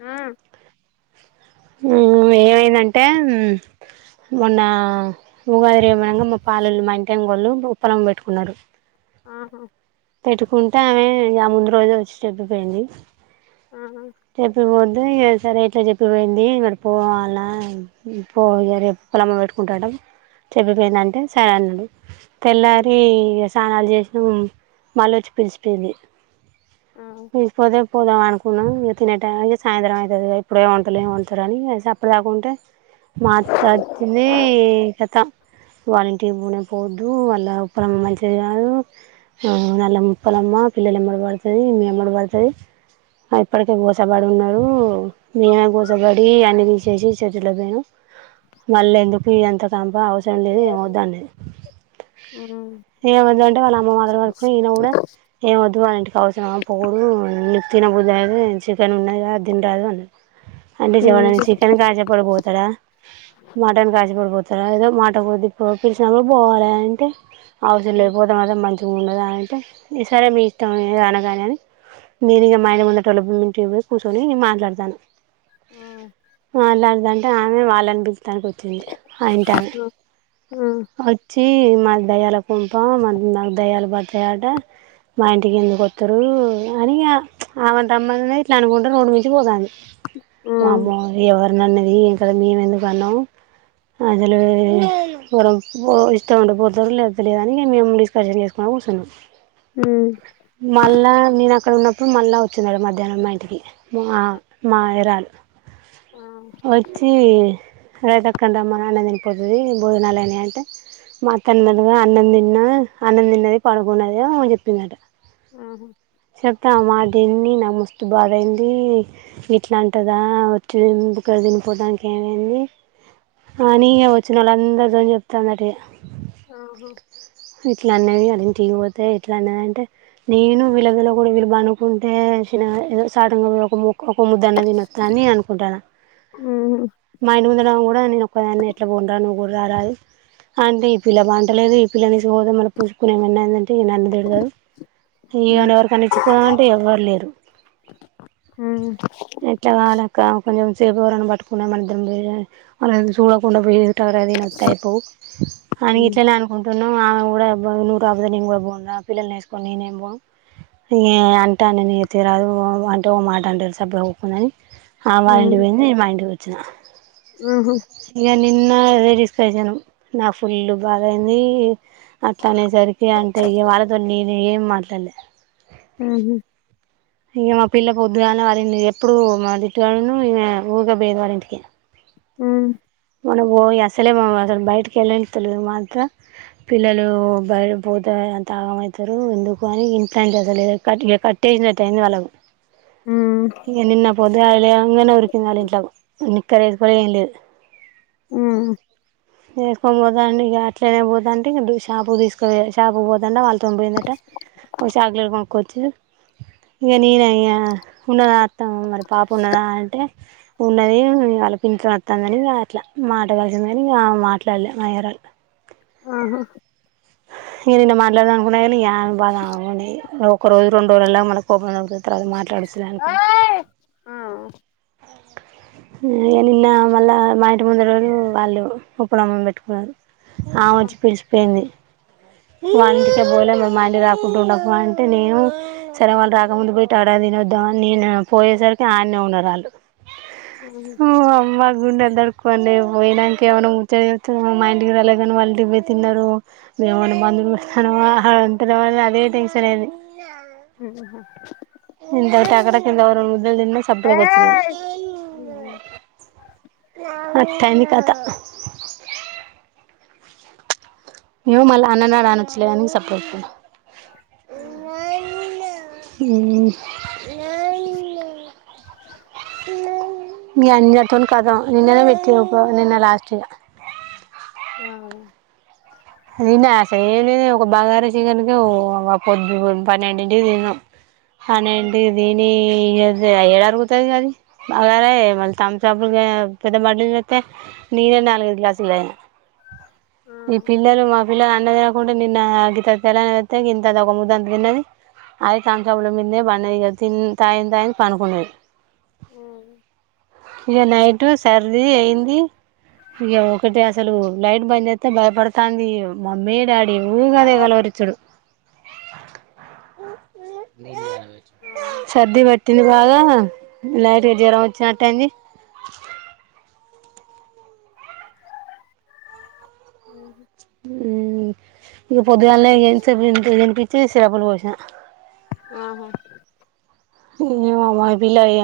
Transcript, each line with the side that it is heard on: left: ఆ
right: ఏమైందంటే మొన్న ఉగాది రేమనంగా ముప్పాలోలు, మా ఇంటి ఎంగ్ గోళ్ళు ఉప్పలం పెట్టుకున్నారు.
left: ఆహా
right: పెట్టుకుంటే ఆమె ఆ ముందు రోజు వచ్చి చెబ్బిపోయింది.
left: ఆహా
right: సరే ఎట్లా చెప్పిపోయింది, మరి పోవాల పో ఇగ రేపు పొలమ పెట్టుకుంటాటం, చెప్పిపోయింది అంటే సరే అన్నాడు.
left: ఉమ్
right: తెల్లారి ఇగ స్ స్నానాలు చేసినాం మల్లొచ్చి పిలిచపోయింది
left: ఆ
right: ఇ పదే ప్ పోదాం అనుకున్నాం ఇగ తినే టైమ్ కి సాయంత్రం అయితది గా ఇప్పుడేం వంటలు ఏం వండుతారు, అని ఇగ సప్పుడ్ గాకుంటే మా అత్త వచ్చింది. ఖాతం వాళ్ల ఇంటికి పోనే పోవద్దు, వాళ్ల ప్రమ్ మంచిది కాదు, నల్ల ముప్పలమ్మ పిల్లల ఎంబడీ పడ్తది, మీ ఎంబడి పడ్తది అయి పుడి. ఇం గోసబడి ఉన్నాడు మేనా గోసబడి అన్ని ది చేసి చర్చి లో పోయినాం మళ్ళీ ఎందుకు ఇది అంత కంప అవసరం లేదు, ఏమోద్ అన్నది
left: ఉమ్
right: ఏమ వద్ అంటే వాళ్ళ అమ్మ మాటలు పట్టుకొని ఈయన కూడా ఏమ వద్దు వాళ్ళ ఇంటి. అవసరమా పోవుడు నిప్ తిన బుద్ది దయి తే చికెన్ ఉన్నాది గా అది దిన్ రాదు అనా అంటే ఎవడన్నా
left: ఉమ్
right: చికెన్ కి ఆశపడి పోతాడ, మటన్ కి ఆశపడి పో. తరా ఏదో మాట కొద్దీ పో పిలిచినప్పుడు పోవాలి అంటే అవసరం లే
left: ఉమ్
right: పోతే మాత్రం మంచ్ దు ఉండదు అని అంటే, ఈ సరే మీ ఇష్టం అన గాని అని మీరు ఇంగా మా ఇన్ని ముంగటోళ్ బూ న్. టేబుల్స్ కూర్చొని మాట్లాడతాన
left: ఆ ఆ
right: మాట్లాడదంట ఆ మే వాలన్ బి తానికి వచ్చింది ఆ ఇంటి ఆమె
left: ఆ
right: వచ్చి మాద్ దయ్యాళ్ బ్ కొంప మరి నాక్ దయ్యాల్ బట్ త్తేయట మా ఇంటికి ఎందుకొత్తరు అని ఇగ ఆమె ని రమ్మన ని అనుకుంటా రోడ్డుమీదికి పోతాంది
left: ఆ,
right: వామ్మో ఏవర్ అవున్ నన్నది [unintelligible] మేము నన్నది ఏం కదా మేం ఎందుకు అన్నాం. అసలు పోరాం పో ఇష్టం ఉంటే పోతారు లేకపోతే లేదు, అని మేము డిస్కర్షన్ చేసుకుని కూసున్నం.
left: ఉమ్
right: మళ్ళ నేను అక్కడ ఉన్నప్ ఇప్పుడు మళ్ళ వచ్చినాడు మధ్యాహ్నం మా ఇన్ టికి మా మా ఎరాల్
left: ఆ
right: వచ్చి రజితక్కని రమ్మను అన్నం తిని పోతది, భోజనాలు అయినాయి అంటే మా అత్త అన్నదటగా అన్నం తిన్న అన్నం తిన్నది పడుకున్నది ఏమో చెప్పిందట.
left: ఆహా
right: చెప్తా మా దీన్ని నా ముస్ మస్తు బాధయింది ఇట్లా అంటదా వచ్చి ఇంటికాడ తిని పోతానికి ఏమైంది, అని ఇగ వచ్చినోళ్ల అందరితోని చెప్తందటె.
left: ఆహా
right: ఇట్లా అన్నది గాని టికి పోతే ఇట్లా నా అంటే నేను వీళ్ళ విళ కూడా వీల్ పనుకుంటే పోయినా ఏదో సాటుంగ పోయి ఒక మోక్ ఒ ఓ ముద్దన్న తినోత్త అని అనుకుంటాన,
left: ఉమ్
right: మా ఇంటి ముందట ఆమె కూడ్ నేనొక్కదాన్నే ఎట్లా బోనురా నువ్వు కూడా రా రాదు, అంటే ఈ పిల్ల బంట లేదు ఈ పిల్లను తీసుక పోతే పూసుకున్న ఏమన్నా అయిందన్. ఏ నన్ను తిడతారు ఈ ఎవరికన్నా ఇచ్చి పోదామంటే ఎవ్వరు లేరు.
left: ఉమ్
right: ఎట్ల గావలక్క కొంచెం సేపు ఎవరన్న పట్టుకున్న మన ఇద్దరం పోయే మల్ల చూడకుండా పోయి. తలకాయ తిని ఒత్తే అయిపోవ్ అని
left: ఉమ్
right: ఇట్లనే అనుకుంటు నువ్వు ఆమె కూడా ఎవరు నువ్వు రాపోతే నేను కూడా పోను రా పిల్లల్ని వేసుకొని నేనేం పోను ఇగ అంటే అననీదు తీయరాదు అంటే ఓ మాట అంటారు సప్పుడు ఒప్పునని ఆమె వాళ్ళ ఇంటికి
left: ఉమ్
right: పోయింది ఈమె మా ఇంటికి పోయింది చ
left: ఆహ
right: ఇగ నిన్న అదే డిస్కషను నాకు ఫుల్లు బాధయింది అట్లా అనేసరికి అంటే ఇగ వాళ్ళతో నేను ఏం మాట్లాడలే
left: ఊహూ
right: ఇగ మా పిల్ల పొద్దుగాల్నె వాళ్ళింటికి ఎప్పుడు మాదిట్టుగాడును ఈమె ఊకే పోయేది వాళ్ళ ఇంటికి
left: హ్మ్
right: మనం పోయి అసలే మనం అసలు బయటికి ఎల్లనిత్తలే మాఅత్త పిల్లలు బయట పోత అంత ఆగమవుతారు ఎందుకు అని ఇంటంటలే అసలే కట్ ఇ కట్టేసినట్ అయింది వాళ్ళకు
left: ఉమ్
right: ఇగ నిన్న పొద్దునేళ లేవంగానే ఉరికింది వాళ్ళింట్లకు ఉన్ని కర్రీస్ కూడా ఏం లేదు
left: హ్మ్
right: ఏసుకొని పోతాండు ఇక అట్లనే పోతాంటె డు షాపుకి తీసుకో షాపుకు పోతాండా వాళ్ తో పోయిందట ఒక చాక్లెట్ కొనుక్కొచ్చి చిలు ఇక నేనయ్యా ఉన్నద ఆర్తం మరి పాప ఉన్నదా అంటే ఉన్నదీ ఇయాల పింఛన్ వత్తాందనీ ఇగ అట్లా మాట కలిసింది కానీ ఆమ్ మాట్లాడలే మాయరళ్
left: ఆహా
right: ఏదైనా మాట్లాడదాం అనుకున్నా కానీ యా [unintelligible] ఒకరోజు రెండు రోజులల్లా మనకి [unintelligible] తరువాత మాట్లాడొచ్చులె అనుకున్న
left: ఓయ్ ఆ
right: నిన్న మళ్ళా మా ఇంటి ముంద రోళూ వాళ్ళు ఉపనామం పెట్టుకున్నారు
left: ఆ
right: ఆమెవచ్చి పిలిసిపోయింది మా ఇంటికే పోలే మే మా ఆ ఇంటికి రాకుంటూ ఉండకు అంటే నేను, సరే వాళ్ళు రాకముందు పోయిట్ ఆడె తినొద్దాంవని నేను పోయేసరికి ఆయడన్నె ఉన్నారు వాళ్ళు
left: ఉమ్
right: ఓ అమ్మా గుండె తడుక్పోయింది పోయనానికి ఏమైనా ముచ్చట చె చెప్తున్నా ఏమో మా ఇంటికి రాలేదు వాళ్ళ ఇంటికి పోయి తిన్నారు ఏమన్నా మందులు పెడతన్నావా అని అంటారేమో అదే టెన్షన్ అయింది
left: ఉమ్
right: ఇందాకట టకటకా రెండు ముద్దలు తిన్నా సబ్లోకి
left: ఏయ్
right: వచ్చినాయ్
left: ఉమ్
right: అట్టయింది కత మేము మళ్ళ అన్ననాడు అనొచ్చు లే అని సర్పెట్టుకునం
left: ఉహు
right: ఊమ్. మీ అన్యతో ఖతం నిన్ననే పెట్టిఉండ్రు నిన్న లాస్ట్ ఇగ
left: ఆ
right: అది తిన్న అసల్ ఒక బగారా చికెన్ ఒక పొద్దు పన్నెండింటికి తిన్నాం పన్నెంటికి దినీ ఎబ్బే ఏడఅరుగుతది అది బగారై మళ్లీ థమ్సపులు పెద్ద బాటిల్ తెత్తే నెనే నాలుగైదు గ్లాసులు తాగినా
left: ఆ
right: ఇప్ పిల్లది అన్నం తినకుండ నిన్న గింత తెలానం ఏతే ఇంత ది ఒక ముద్దంత తిన్నది అది థమ్స్ అప్ ల మిన్ బన్నది ఇగ తాగింది తాగింది పనుకున్నది
left: ఉమ్
right: ఇక నైట్ సర్ది అయింది ఇక ఒకటె అసలు లైట్ బంద్ చేతే భయపడుత్ తంది మమ్మీ డాడీ డి
left: ఆ
right: ఊగాదే కలవరిచ్చుడు [unintelligible] సర్ది పెట్టింది కాగా లైట్ గా జ్వరం వచ్చి నట్టైంది
left: ఉమ్
right: ఊ ఇగ పొద్దుగాల్నే ఏం చెప్ టీ [inaudible] చీ సరపలు ఓసిన
left: ఆహా
right: ఈమ మగ పిల్ల ఏ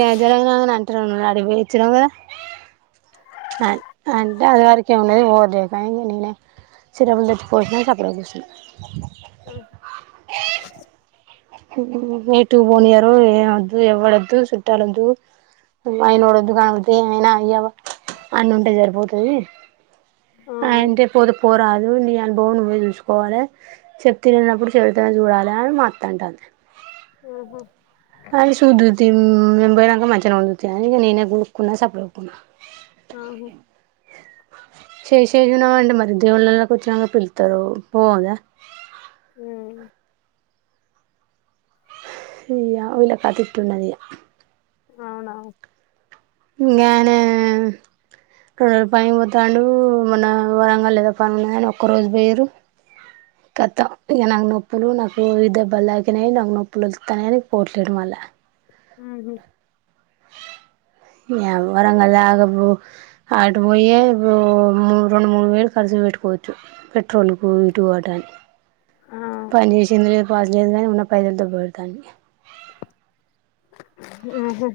right: ఇగ [unintelligible] [inaudible] ఆడి కిఓయి వచ్చినావ్ కదా [unintelligible]
left: అ
right: ఉమ్ ఇ టు బోనియారు ఏనద్దు ఎవ్వడోద్దు చుట్టలొద్దు అయినోడద్దు కాకపోతే ఏమైనా అయ్యవ అన్ ఉంటే జరిపోదు అయి
left: ఆ
right: అంటే పోతే పోరాదు నే అనుభవం నువ్వే చూసుకోవాలే చెప్తే ఇననపుడు చెవితో నే చూడాలే అని మా అత్త అంటంది
left: ఆహా
right: అది శుద్దుతిన్ మేం పోనాక మంచానే కూర్చున్నది అందుకే నేనే గునుకున్న సప్డీగా కూసున్నా
left: ఆహ
right: [unintelligible]
left: ఉ
right: యా వీళ్ళ పద్దతి ఉన్నది
left: అవునవును
right: ఇంకా ఆయన రెండు వేలు పని పోతాడు మొన్న వరంగల్ లో ఏదో పని ఉన్నని ఒక్క రోజు పోయరు కతం ఇంక నాకు నొప్పులు నాకు ఇ దెబ్బలు తాకినాయి నాకు నొప్పులు వాన్నాని పోట్లేయడం మళ్ళ
left: ఆ
right: ఏ వరంగల్ ఆగపో అటు బోయి రెండు మూడు వేలు కర్చు పెట్టుకోవచ్చు పెట్రోల్కు ఇటు వాటని
left: ఆ
right: పని వేషంద లేద గాని పైసలుతో బరదని
left: ఆహా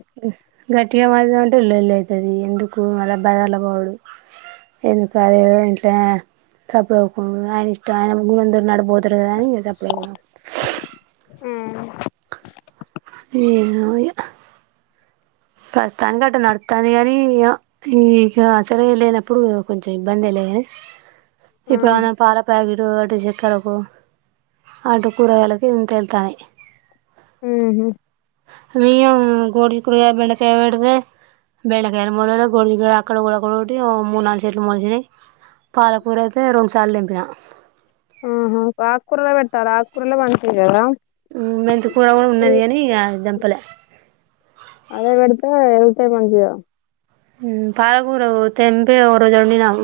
right: గట్ ఇ మాది అంటే ఇల్లుల్ళ అవుతుంది ఎందుకు మళ్ళబ్ బదల పోడు ఎందుకు అదేదో ఇంట్లో తప్పులు అవ్వకుం ఆయన ఇష్టం ఆయనందరు నడపు పోతురు గాని
left: ఆ
right: ఏ ప్రస్తుతానికి అట్ట నడుతుంది కాగాని ఇక అసలు లేనప్పుడు కొంచెం ఇబ్బంది వె లే కాని
left: ఆ
right: ఇప్పుడు పాల ప్యాకెట్ అటు చక్కరకు అటు కూరగాయలలకు త వెళ్తాను
left: ఉ హ్మ్
right: అ గోడి కుడి బండ తపెడితే బెండకాయలు మూల గడి అక్కడ కూడాక్కడ ఒకటి మూడు నాలుగు చెట్లు మూలిసినయి పాలకూర అయితే రెండుసార్లు దింపిన
left: ఆహా ఆకూరల పెట్టాల ఆకూరల మంచిద కదా
right: మెంత కూర కూడా ఉన్నది అని ఇక దంపలే
left: మంచియా
right: పాలకూర తెంపి ఒక రోజు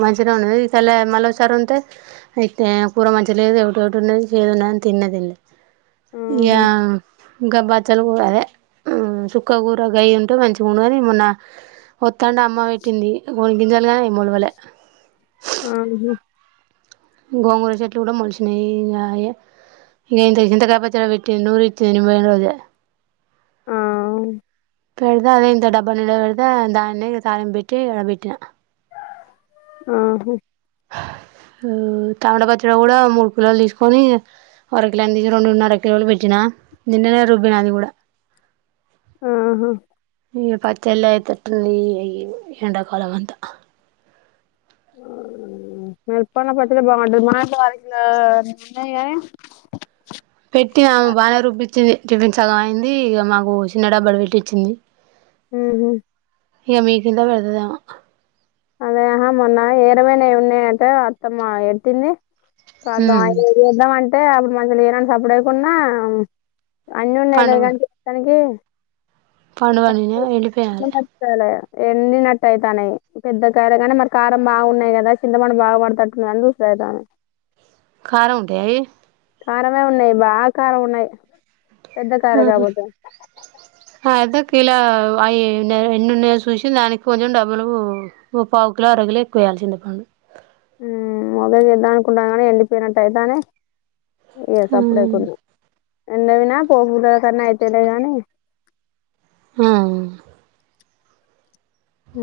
right: మంచిగా ఉన్నది ఇకల్ల మళ్ళీ ఒకసారి ఉంటే కూర మంచి లేదు ఒకటి ఒకటి ఉన్నది చేది ఉన్నదిని తిన్నదిడి
left: ఆహా
right: యా ఇంకా బచ్చలు కూ అదే సుక్క కూూరగాయ ఉంటే మంచి ఉనుగాని ఏ మొన్న వత్తాంటే అమ్మ పెట్టింది కొన్ని గంజాలుగానే మూలవలే
left: ఆహ
right: గోంగర చెట్లు కూడా మలిచినయి ఇ ఇ చింతకాైపచ వెట్టి నూరు ఇ నిద
left: ఆ
right: పెడుతే అదే ఇంత డబ్బా ని పెడుదా దాన్న తాయం పోయిటుడ పోయి
left: ఆహ
right: తామడా పచ్చడి కూడా మూడు కిలోలు తీసుకొని అర కిలోని తీసి రెండున్నర కిలోలు పెట్టినా నిన్ననే రుబ్బిన అది కూడా
left: ఆహా
right: ఈ పచ్చళయితే ఎట్టుండయి ఎండాకాలం అంతా
left: మరుప్పనే పత బాగుంట మా వరకుల నిన్న
right: పెట్టినా బాగానే రూబ్బించింది టిఫిన్స్గ అయింది ఇక మాకు చిన్న డబ్బా పెట్టించిింది
left: హ్మ్
right: ఇక మీకుందా పెడతదేమో
left: అదేహా మొన్న ఏరమైనావి ఉన్నాయంటే అత్తమ్మ ఎతింది కదా
right: ఉమ్
left: ఏదేదో అే అప్పుడు మంచిలు ఏనా సపడేకుడా అన్నిీ ఉన్నాయిలే కానీ చేస్తానికి
right: పడు పనిిన వెళ్ళపోయాాల
left: ఎన్నినట్టు అయితాన పెద్ద కయార కాని మరి కారం బాగున్నాయి కదా చింతమనం బాగు పడుతట్టున్నా అని చూసర అతాన్ని
right: కర ఆడి ఏ
left: కారమే ఉన్నాయి బాగా కారం ఉన్నాయి పెద్ద కారు
right: ఆహా
left: కాబతే
right: అయితే కిలో అవి ఎన్నన్న చూసి దానికి కొంచెం డబ్బులు పావు కిలో అర కలో ఎక్కువేయాల్సింది పండు
left: మొద చేద్దా అనుకుంటాను కాని వెళ్ళిపోయినట్టటు అయితేనే ఏస్ప్పుడే
right: ఉమ్
left: కొ ఎందు వినా పోకల కన్నా అయితేనే గానీ
right: ఆ
left: హ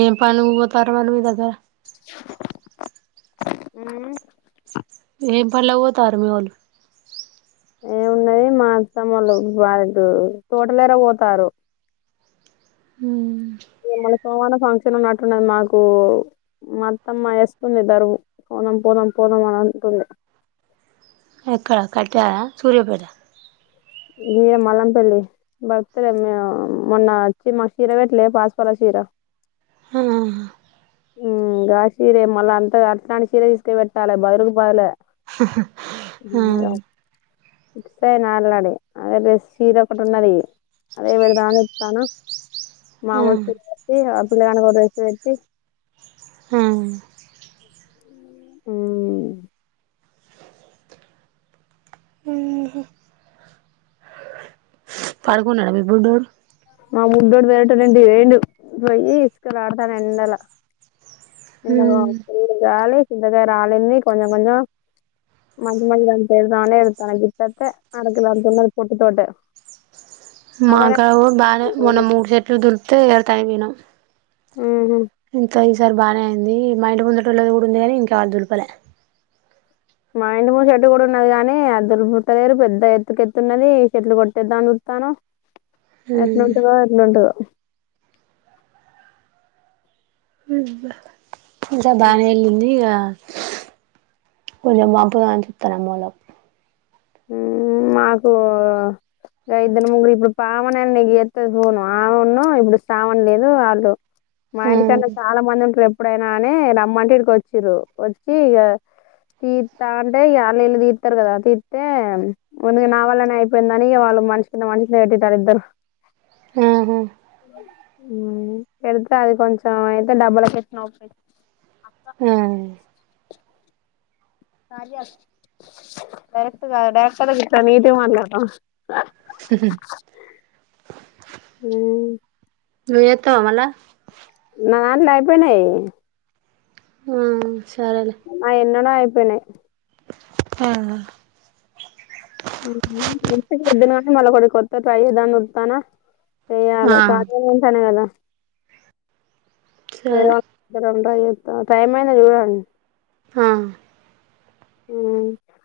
right: ఏం పని పోతరవాళ మీ దగ్గర
left: అ
right: ఏఫళ్ళ త ఆర్ మీ వొళ్ళు
left: ఏమున్నది మాస వాళ్ళు వాారికి తోటలేర పోతారు
right: హ
left: సోమాన ఫంక్షన్ ఉన్నట్టున్నది మాకు మొత్తమ్మ వేస్తుందిద్దరు కోనం పోదాం పోదాం అని అంటుంది
right: ఎక్కడ కట్ట్యాల సూర్యాపేట
left: గీర మల్లంపల్లి బడుతులే మే మొన్న వచ్చి మాకు కీర పెట్టలే పాచి కలర్ చీర
right: ఆ హా
left: ఉమ్ గా చీరే మళ్ళా అంత అంత కాని చీర తీసుక పెట్టాలి బదులుకి బదులే
right: ఆహా
left: అయ నలాడి అదే ర చీర ఒకటి ఉన్నది అదే పెడదాం అని చప్తన్న
right: ఆ
left: మామూలు చీర పెట్టి ఆ పిల్లకాన కూడా డ్రెస్స్ పెట్టి
right: ఆ
left: ఉమ్
right: పడుకున్నాడ మీ బుడ్డోడు
left: మా బుడ్డోడు వెళ్రట రండి రేండు పోయిండు పోయి ఇసుకలో అడత్తాండు ఎండలా ఎండలో గాలీ చింతకాయారు రాలింది కొంచెం కొంచం మజు మజదా పెరిదా ఎతున కిట్టతే అడకులన్నది పొట్టి తోటె
right: మాకా బాలే మొన మూడు సెట్లు దుడుత తా వినం
left: మ్మ్హ్
right: ఎంతయి ఈసారి బానే అయింది మా ఇంటి ముందుటోళ్ళది కూడా ఉంది కాని ఇంకా వాళ్ళు దులుపలే
left: మా ఇంటి ముందు షర్ట్ కూడా ఉన్నది కాగానీ అద్దలు పుట్టలేరు పెద్ద ఎత్తుక ఎత్తున్నది చెషర్ట్లు కొట్టేద్దాన్ని చస్తాను ఎట్లుంటందో ఎట్లుంటదో
right: ఉమ్ దా ఇంకా బానే వెళ్ళింది ఇగ కొంచెం మంపుగా అనిపిత్తాంది అన్నలకు
left: ఉమ్ మాకు ఇద్దరు ముగ్గురు ఇప్పుడు అ పావనని నీకు చేతది చూనావా అవును ఇప్పుడు శ్రావణ్ లేదు ఆళ్ళు మా ఇంటికన్నా చాలా మంది ఉంటారు ఎప్పుడై నానే రమ్మంటే ఇడికి వచ్చిరు వచ్చి ఇక టీ తా అంటే ఇగ అళ్ళు ఇళ్ళు తీర్తారు కదా తీర్ ఏ మేముంద నా వల్లనే అయిపోయింది అని వాళ్ళు మనష కింద మనషింద పెట్తారుద్దారు
right: ఉమ్ హు
left: ఉమ్ పెడితే అది కొంచెం అయితే డబ్బుల పెట్నా
right: ఆ
left: కా డైరెక్ట్ డైరెక్ట్ గా నీట్ గా మాట్లాడుతున్న
right: ఉమ్ హు
left: ఉమ్
right: నువ్ చేతవా మల్లా
left: నా దాంట్లో అయిపోయినాయి
right: ఉమ్ సరేలే
left: నిన్ననే అయిపోయినాయి
right: ఆహా
left: ద్దిన కానీ మళ కూడా కొత్త ట్రై దా ఉతానా
right: ఆ
left: చేయ్యలే కాల్ చేయిలు గుంజుతానేయ్ కదా వేరే
right: సరే
left: వాళ్ళు [inaudible] ట టైమయినదిగా
right: ఆ
left: అ